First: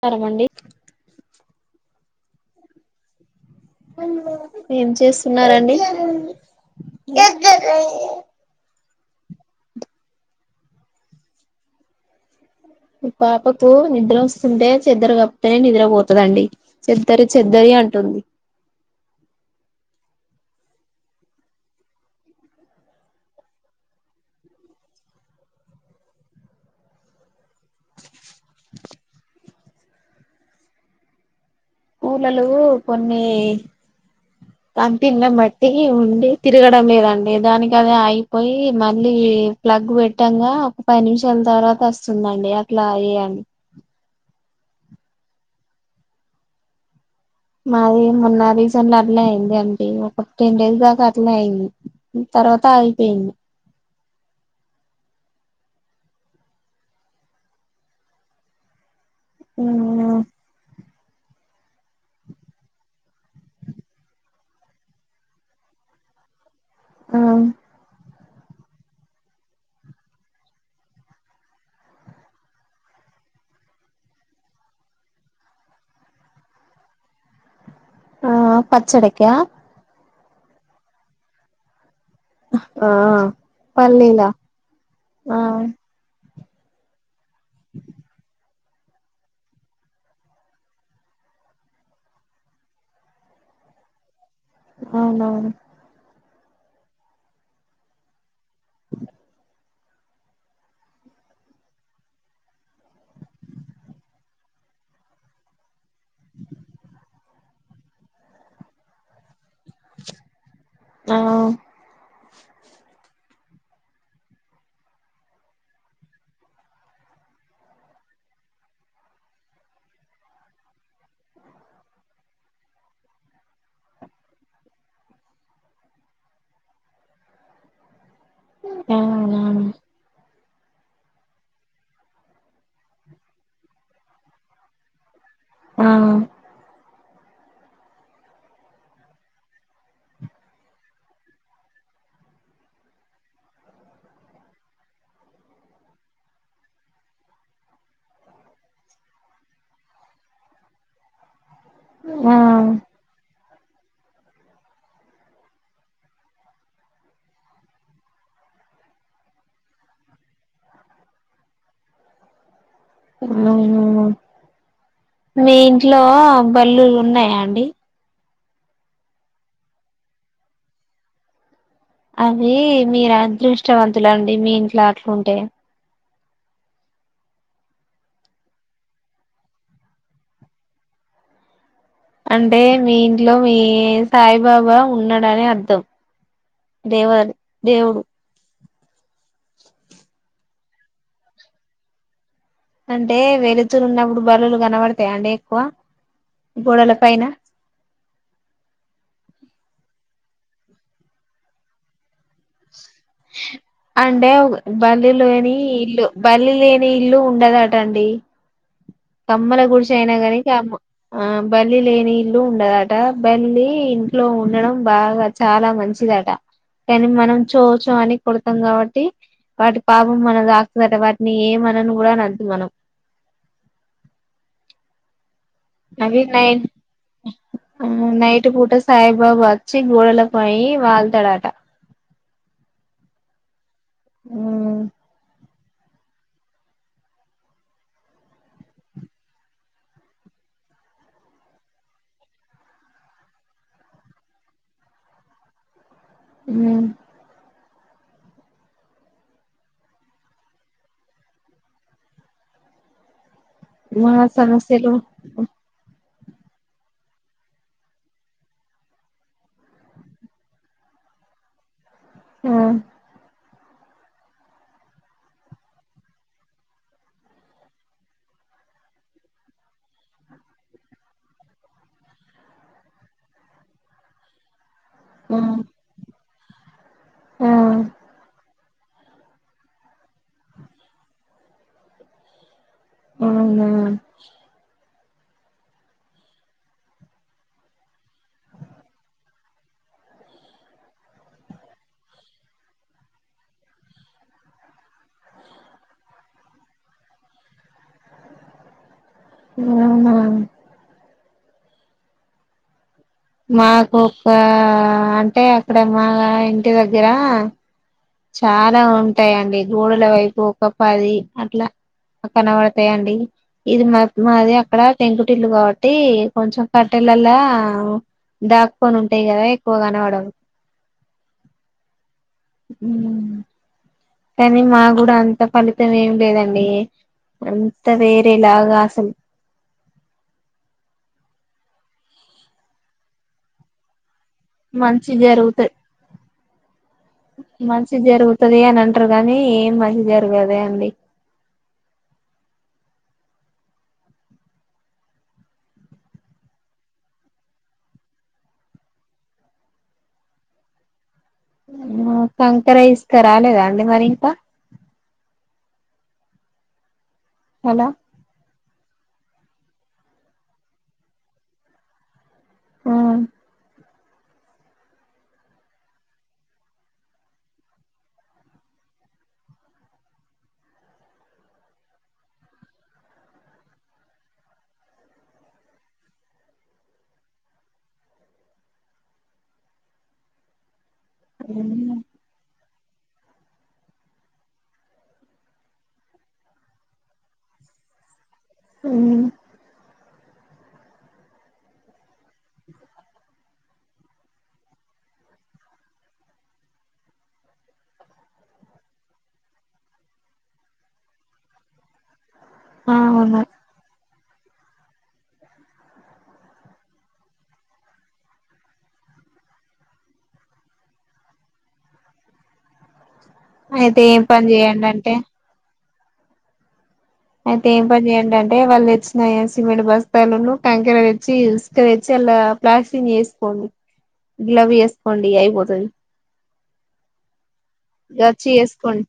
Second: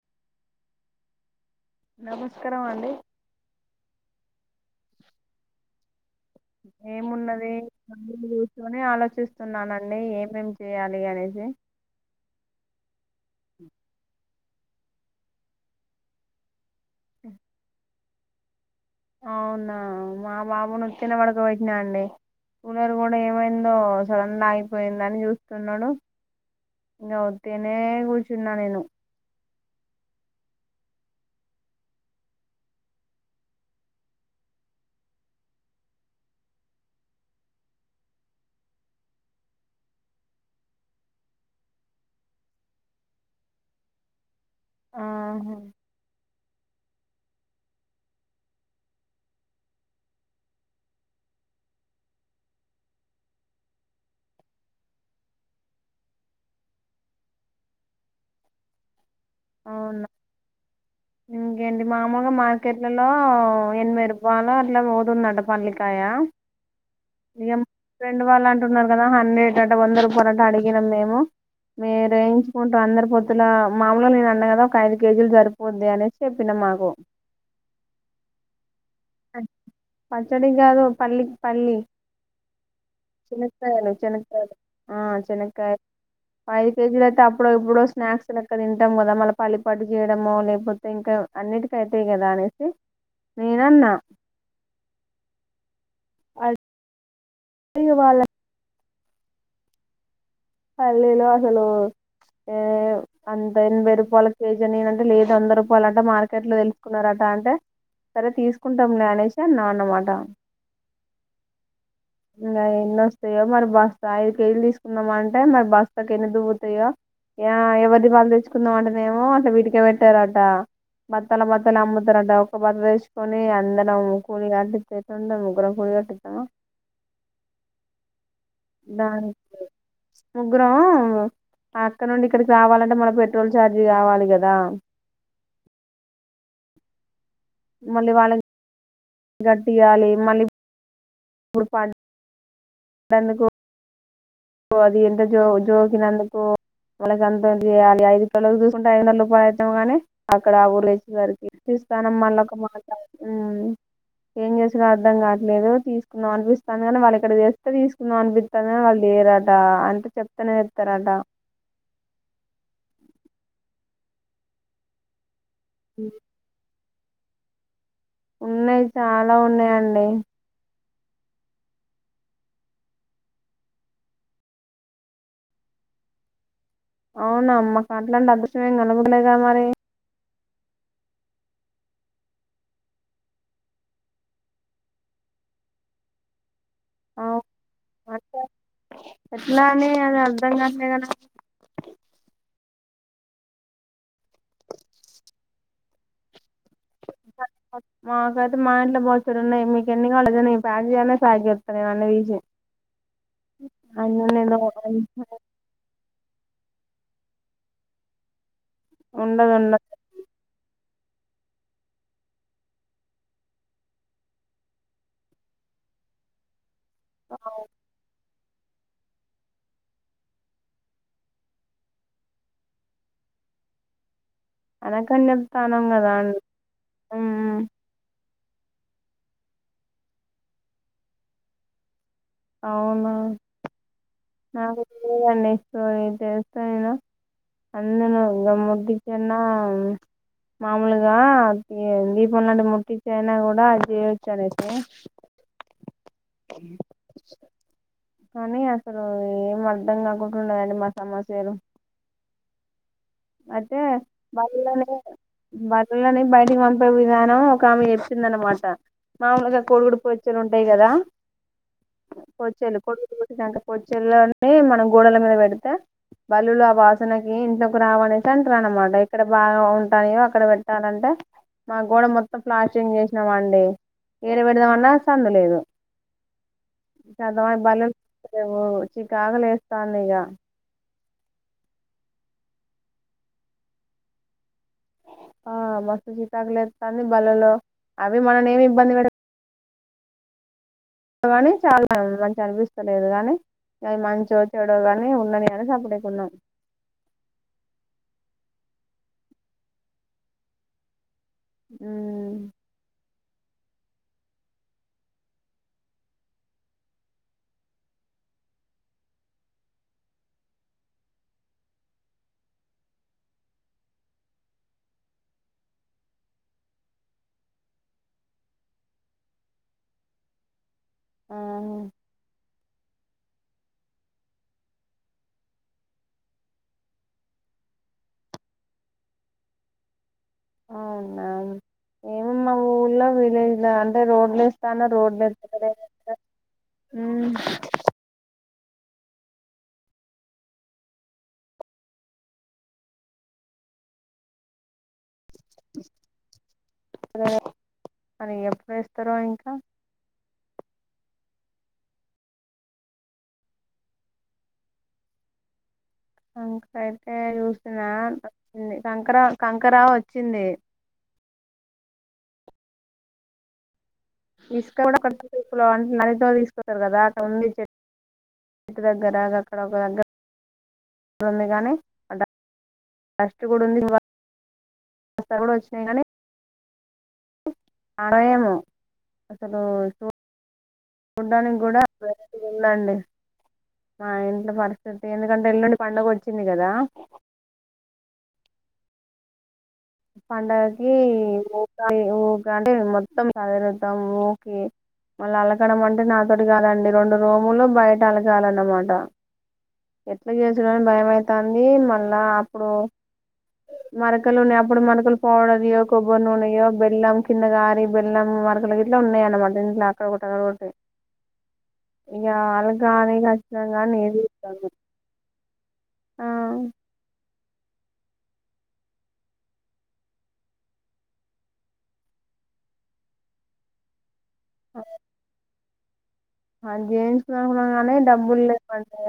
తరమండి నమస్కారం అండి ఏం చేస్తున్నారండి ఏమున్నది మని చూసుని ఆలోచ ఆలోచిస్తున్నానండి ఏమేం చేయాలి అనేసి ఇ పాపకు నిద్ర స్తుంటే సిద్దరు కప్తేనే నిద్రపోతుందండి. చెద్దరి చెద్దరి అంటుంది. అవునా మా బాబునుత్తినబడకబట్నా అండి కూలర్ కూడా ఏమైందో సడన్ గా అయిపోయింద అని చూస్తున్నాడు ఇంకావు తిన కూర్చున్నా నేను పూలలు కొన్ని కపిలను బట్టి ఉండి తిరగడం లేదండి దానికి అది అయిపోయి మళ్ళీ ప్లగ్ పెట్టంగా ఒక పది నిమిషాల తర్వాత వస్తుందండి అట్లా అేయండి ఆహా మాది మొన్న రీజన్లు అట్లే అయింది అంటే ఒక టెన్ డేస్ దాకా అటలే అయింది తర్వాత అయిపోయింది ఆ అవునా ఇంకేంటి మామూగా మార్కెట్లలో ఎనభై రూపాయలు అట్లా పోతుందట పల్లికాయ ఆ ఏ రెండు వాళ్ళు అంటున్నారు కదా హండ్రెడ్ అ వంద రూపాయలు అ అడిగినం మేము మీ వేయించుకుంటాం అందరు పొద్తుల మాూలు నే అ కదా ఒక ఐదు కేజీలు జరిపోంది అనేసి చెప్పిన మాకు ఆ పచ్చడక్కయా పచ్చడి కాదు పల్లికి పల్లి ఆ చినక్కాయలు పల్లీలా చినకాయలు ఆ చినక్కయలు పఐదు కేజీల తప్పు ఇప్పు ఇప్పుడు స్నాక్స్ అక్కడ తింటాం కదా మళ్ళీ పల్లిపాటు చేయడమో లేకపోతే ఇంకా అన్నిటికి అైతాయి కదా అనేసి నేన అన్నా అవునవును అ సవాల పల్లీలో అసలు ఏ అంత ఎనభై రూపాయల కేజీ అనింటే లేదు అందరు వాళ్ళంట మార్కెట్ లో తెలుసుకున్నారట అంటే సరే తీసుకుంటాం జ్ఞానేేష్ కన్నా అన్నమాడం ఆ ఇంకా ఎన్నొస్తాయో మరి బాస్త ఐదుకేళ్ళలు తీసుకున్నాం అంట అంటే మరి బస్తాకు ఎన్ని దువ్వుతాయో ఎవరి దీబాలులు తెచ్చుకుందాం అంటేనేమో అట్లా వీటికే పెట్టారట బత్తాల బత్తాలు అమ్ముతారట ఒ బ తెచ్చుకొని అందరం కూలి కట్టిండా ముగ్గుర కూలి కట్టిస్తామా నా అవునవును ముగ్గురం అక్కడ నుండి ఇక్కడికి కావాలంటే మన పెట్రోల్ ఛార్జ్ కావాలి కదా ఆ మళ్ళీ వాళ్ళ గట్టియాలి మళ్ళీ మడుపా బందుకు అది ఎంత జో జోకినందుకు మనకి ఎంత చేయాలి ఐదు పిల్లలు చూసుకుంటే ఐదు వందల రూపాయ అతంగాని అక్కడ ఆ ఊరు వచ్చే గారికి చూస్తాన మళ్ళ ఆ ఒక మాట్డు ఏం చేసినా అర్థం కావట్లేదు తీసుకుందాం అనిపిస్తాంది కాని వాళ్ళు అక్కడ చేస్తే తీసుకుందాం అనిపిత్తాంది కాని వాళ్ళు చేయరా డా అంటే చెప్తనే చెప్తారట [inaudible] మీ ఇంట్లో బల్లులు ఉన్నాయ అండి ఉన్నాయి చాలా ఉన్నాయండి అవి మీరు అదృష్టవంతుల అండి మీ ఇంట్లో అట్లుంటే అవునా మాకు అట్లాంటి అదృశం ఏం కనపడలేద మరి అంటే మీ ఇంట్లో మీ సాయిబాబా ఉన్నాడని అర్థం దేవ అవు దేవుడు అట్లా దం గాట్లేదనా అంటే వెళుతురు ఉన్నప్పుడు బల్లులు కనబడతాయా అండి ఎక్కువ గోడల పైన మాకయితే మా ఇంట్లో [unintelligible] ఉన్నాయి మీకు ఎన్ని కావాల దని ప్యాక్ జెయ్ అన్న ప్యాక్ జేత్త నేను అన్ని దీసి అంటే బల్లిలోని ఇల్లు బల్లి లేని ఇల్లు ఉండదట అండి ఉండదు కమ్మల గుడిసైయినా గానీ కమ్ము ఆ బల్లి లేని ఇల్లు ఉండదట బల్లి ఇంట్లో ఉండడం బాగా చాలా మంచిదట కానీ మనం చోచో అని కొడతాం కాబట్టి వాటి పాపం మనం దాకుదట వాటిని ఏమనను గూడా అనద్దు మనం అనకన్నం అవి నై నైట్ టు పూట సాయిబాబ వచ్చి గోడలపై వాళ్తాడట అవునా నాకైతే [unintelligible] అండి సో ఇది చేస్తా నేను అందును ఇంకా ముట్టిచ్చన్నా మామూలుగా దీపం లాంటి ముట్టిచ్చయినా అయినా గూడా అది చేయొచ్చు అనేసి హ్మ్ కానీ అసలు ఏం అర్థం కాకుంటున్నది అండి మా సమస్యలు అయితే మహా సమస్యలు బల్లలే బల్ పిల్లని బయటకి పంపే విధానం ఒక ఆమె చెప్పింద అనమాట మామూలుగా కొడుగుడ్డు పోచ్చులు ఉంటాయి కదా ఆ పోచ్చేలు కోడుగుడ్లు కొట్టినాంక పొచ్చేల్లోని మనం గోడల మీద పెడితే బల్లులు ఆ వాసనకి ఇంట్లో రావనేసి అంటరా అనమాట ఇక్కడ బాగా ఉంటాయో అక్కడ పెట్టాలంటే మా గోడ మొత్తం ప్లాస్టింగ్ చేసినామండి ఏడ పెడదామన్నా సందు ఆ లేదు ఇ చద ఆ బల్లు [unintelligible] చికాగు లేస్తాంది ఇగ అవునా ఆ మస్తు చికాకు లేత్తాంది బల్లులో అవి మనల్ని ఏమి ఇబ్బంది పెడ నీ చాలా మంచిగా అనిపిస్తలేదు గానీ అది మంచో చెడో గాని ఉండని అని సప్పుడేకున్నాం అవునా హ్మ్ మాకోక్క అంటే అక్కడ మా ఇంటి దగ్గరా చాలా ఉంటాయిండి గోడల వైపు ఒక పది అట్లా కనబడతాయిండి ఇది మా మాది అక్కడ పెంకుటిల్లు కాబట్టి కొంచెం కట్టెలలా దాక్కకొని ఉంటాయి కదా ఎక్కువ కనవడం ఆ కానీ మా కూడా అంత ఫలితం ఏమి లేదండి అంత వేరేలాగా అసలు అవునా ఏమమ్ మా ఊర్లో విలేజ్ లో అంటే రోడ్ స్థాన మంచి రోడ్ మీ జరుగుతది వస్తుది అని అంటారు కాగానీ ఏం మంచి జారు కదా అండి అదే అని ఎప్పుడు వేస్తారో ఇంకా కంకర ఇసుక రాలేదా అండి మరి ఇంకా అ సర అే చూసిన హలో నచ్చింది కంకరా కంకరా వచ్చింది ఆ తీసుకూపులో అంటే నదితో తీసుకతారు కదా అక్కడ ఉంది చెట్టు చెట్టు దగ్గర అక్కడ ఒక దగ్గర ఉంది కానీ స్ట్ కూడా ఉంది స్తలు కూడా వచ్చినాయి కానీ ఆనయము అసలు సూ చూడ్డానికి కూడా వెళ్ళండి మా ఇంట్లో పరిస్థితి ఎందుకంటే ఇల్లుండి పండగ వచ్చింది కదా అ పండగకి ఊకా ఊక అంటే మొత్తం చదిరుతాం ఊకి మళ్ళీ అలకడం అంటే నాతోటి కాదండి రెండు రూములు బయట అలగాాలన్నమాట ఎట్లా చేసుడంని భయమవుతుంది మళ్ళా అప్పుడు అవును మర క ఇప్పుడు మనకలు పౌడర్యో కొబ్బరి నూనెయో బెల్లం కింద గారి బెల్లం మనకలు ఇట్లా ఉన్నాయి అన్నమాట ఇీంట్లో అక్కడ ఒక ఒకటి ఇకలా కానీ ఇ అయితే ఏం పని చేయడి అంటే ఆ అయితే ఏం పని ఏంటంటే వాళ్ళు తెచ్చిన సిమెంట్ బస్తాలను కంకర తెచ్చి ఉసుక తెచ్చి అలా ప్లాస్టిక్ వేసుకోండి ఇిలాబ వేస్కోండి అయిబట్ స జేన్స్ అనుకున్నా కానీ డబ్బులు గచ్చి లేవండి చేసుకోండి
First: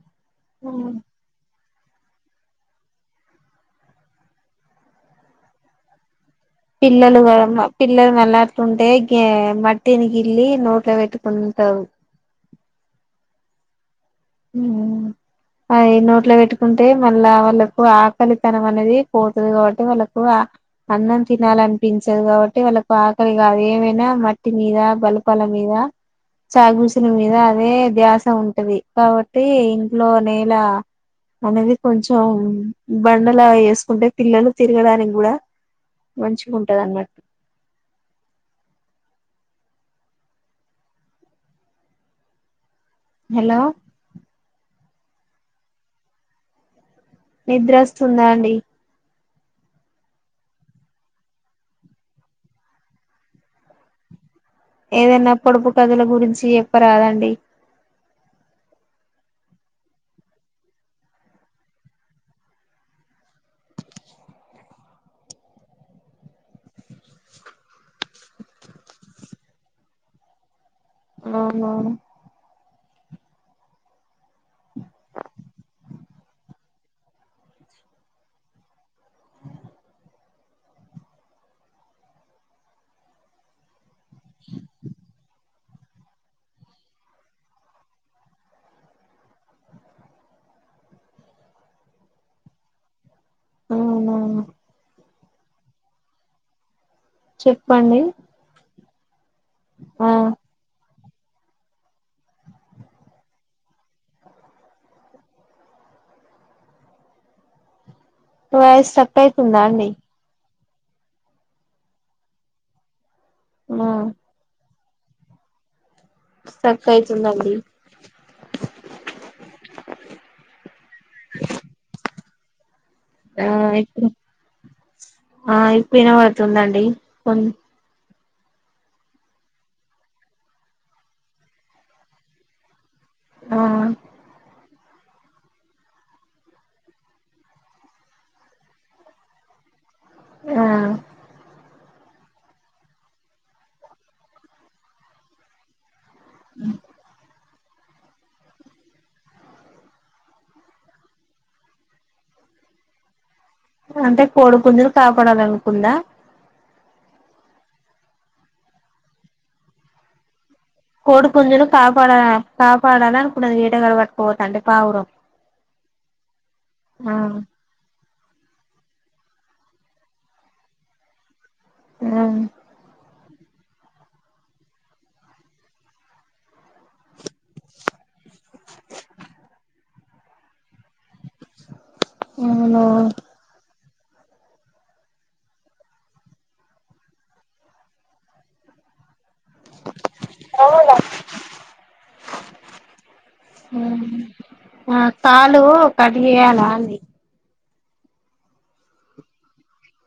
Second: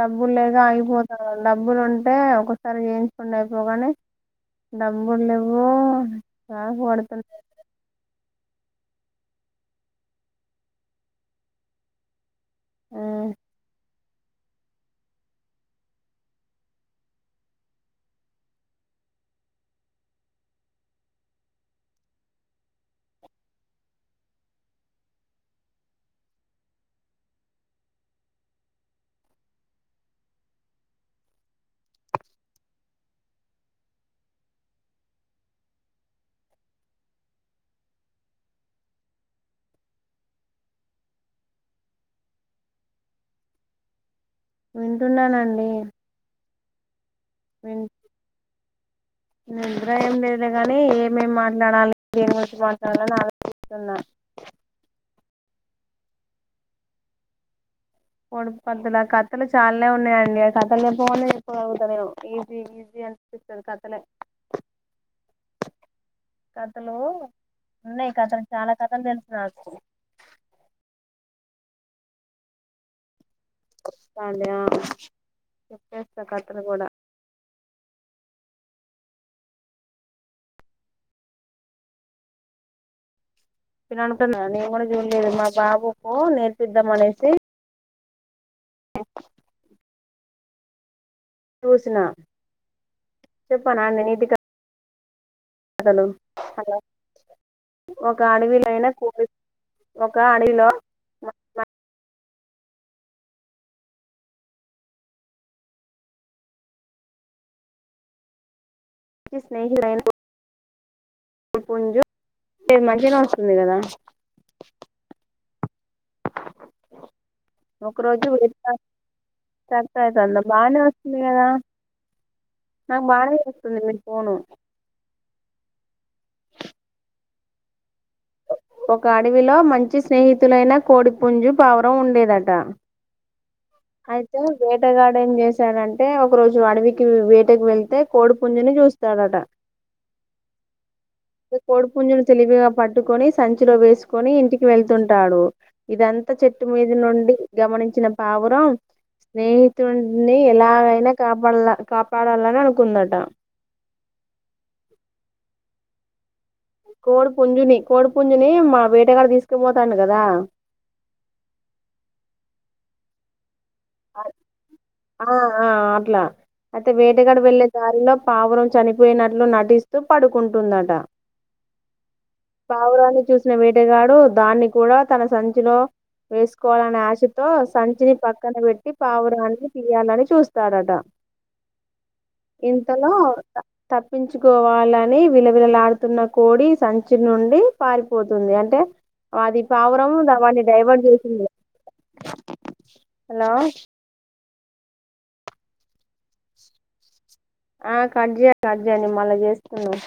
డబ్బులు లేక అయిపోతారు డబ్బులు ఉంటే ఒకసారి చేయించుకోండి అయిపోగానీ డబ్బులు లేవు చిరాకు పిల్లుగా పడుతున్నాయి పిల్లు మలా ంటే గ మట్టిని గిల్లి నోట్ల పెట్టుకుంటవు్ ఆ అది నోట్లో పెట్టుకుంటే మళ్ళా వాళ్ళకు ఆకలితనం అనేది పోతుంది కాబట్టి వాళ్ళకు అన్నం తినాలనిపించదు కాబట్టి వాళ్ళకు ఆకలి కాదు ఏమైనా మట్టి మీద బలపాల మీద చాగుూసిన మీద అదే ధ్యాస ఉంటది కాబట్టి ఇంట్లో నేల అనేది కొంచెం బండలా వేసుకుంటే పిల్లలు తిరగడానికి కూడా మంచిగుంటది అన్నమాట హలో వింటున్నానండి నిద్రస్తుందా అండి నే అభ్రాయం లేదు గాని ఏమేం మాట్లాడాలి ఏమి వంచిి మాట్లాడాలని ఆలోచిస్తున్నా ఏదైనా పొడుపు కదుల గురించి చెప్పరాదండి పడు పద్దలు ఆ కథలు చాలనే ఉన్నాయంండి ఆ కథలు చెప్పకుండా చెప్పగలుగుతంది నేను ఈజీ ఈజీ అనిపిస్తుంది కథలే కథలు ఉన్నాయి కథలు చాలా కథలు తెలుసు నా అవున రాండి ఆ చెప్పేస్తా కథలు కూడా నేను అనుకున్నా నేను కూడా జూనియర్ బాబుకో నేర్పిద్దాం అనేసి ఓ ట్యూషన చెప్పనా న నీది కా అవునవును హలో చెప్పండి ఒక అడవిలో అయినా కో ఒక ఆ అడవిలో న వాయిస్ సర్ప్రైజ్ ఉందా అండి స్నేహితులైన పుంజు నేను మనిషి అక్క వుంది గాదా ఆ స్ట్రక్ అయితుందండి ఒక రోజు [unintelligible] కట్ అయితంది బాగానే వస్తుంది కదా నాకు బాగానే ఆ వస్తుంది మీ ఇప్పుడు ఫోను ఆ ఇప్పు వినబడుతుందండి ఫోన్ ఒక అడవిలో మంచి స్నేహితులైన కోడి పుంజు పావురం ఉండేదట ఆ అయితే వేటగాడు ఏం చేశాడంటే ఒక రోజు అడవికి వేటకు వెళ్తే కోడి పుంజుని చూస్తాడట ఆ కోడి పుంజును తెలివిగా పట్టుకొని సంచిలో వేసుకొని ఇంటికి వెళ్తుంటాడు ఇదంతా చెట్టు మీద నుండి గమనించిన పావురం స్నేహితుడిని ఎలాగైనా కాపాడ కాపాడాలని అనుకుందట అంటే కోడి పుంజుని కాపాడాలి అను ఉందా కోడి పుంజుని కోడి పుంజుని మా వేట గాడు తీసుకుపోతాండు కదా కోడు పుంజును కాపాడ కాపాడాల అనుకున్నది వేటగాడు పట్టుకపోతాంటే పావురం ఆ ఆ అట్లా అయితే ఆ వేటగాడు వెళ్ళే దారిలో పావురం చనిపోయినట్లు నటిస్తూ పడుకుంటుందట ఆ పావురాన్ని చూసిన వేటగాడు దాన్ని కూడా తన సంచిలో వేసుకోవాలనే ఆశతో సంచిని పక్కన పెట్ ట్టి పావురాన్ని తీయాలని చూస్త స్తాడట అవును ఇంతలో తప్పించుకోవాలని విలవిల లాడుతున్న కోడి సంచి నుండి పారిపోతుంది అంటే అది పావురం దా వాటిని డైవర్ట్ చేసింది హలో అ కాలు కట్ చేయాలండి ఆ కట్ చెయ్ కట్ చెయ్ నేను మళ్ళీ చేసుకుందాం